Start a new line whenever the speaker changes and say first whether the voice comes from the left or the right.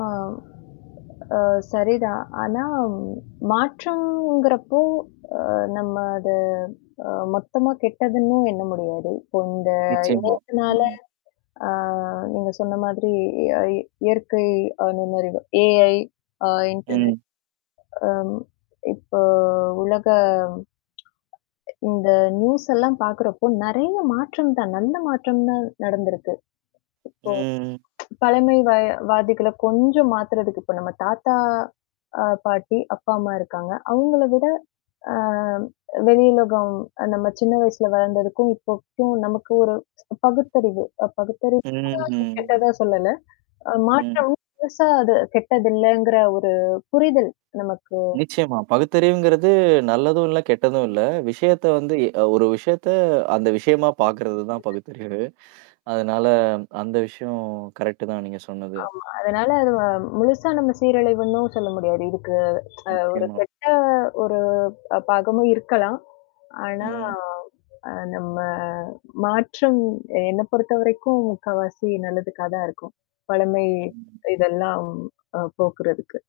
left: ஆம், அ சரிதான். ஆனா, மாற்றம்ங்கிறப்போ, அ நம்ம அத அ மொத்தமா கெட்டதுன்னும் எண்ண முடியாது. இப்போ இந்த
right: நிச்சயமா.
left: இணையத்துனால
right: ம்.
left: ஆ நீங்க சொன்ன மாதிரி அ இயற்கை அ நுண்ணறிவு AI ஆ இன்டெர்நெட்
right: ம்.
left: அம். இப்போ உலக இந்த நியூஸ் எல்லாம் பாக்கறப்போ நெறையா மாற்றம் தான். நல்ல மாற்றம் தான் நடந்திருக்கு.
right: ம், ம்.
left: இப்போ பழமை வ வாதிகள கொஞ்சம் மாத்துறதுக்கு இப்ப நம்ம தாத்தா, அ பாட்டி, அப்பா, அம்மா இருக்காங்க. அவுங்கள விட ஆ வெளியுலகம் நம்ம சின்ன வயசுல வளந்ததுக்கும் இப்போக்கும் நமக்கு ஒரு பகுத்தறிவு அ பகுத்தறிவுனா
right: ம். ம்.
left: கெட்டதா சொல்லல. அ
right: ம்.
left: மாற்றம். பெருசா அது கெட்டதில்லங்கிற ஒரு புரிதல் நமக்கு
right: நிச்சயமா. பகுத்தறிவுங்கிறது நல்லதும் இல்ல, கெட்டதும் இல்ல. விஷயத்த வந்து அ ஒரு விஷயத்த அந்த விஷயமா பாக்குறது தான பகுத்தறிவு. அதனால அந்த விஷயம் கரெக்ட்டு தான் நீங்க சொன்னது.
left: ஆமா. அதனால அது வ முழுசா நம்ம சீரழிவுன்னும் சொல்ல முடியாது. இதுக்கு அ ஒரு
right: நிச்சியமா.
left: கெட்ட ஒரு ப் பாகமும் இருக்கலாம். ஆனா.
right: ம்.
left: அ நம்ம மாற்றம் எ என்ன பொறுத்தவரைக்கும் முக்கவாசி நல்லதுக்கா தான் இருக்கும். பழமை
right: ம்.
left: இதெல்லாம் அ போக்குறதுக்கு.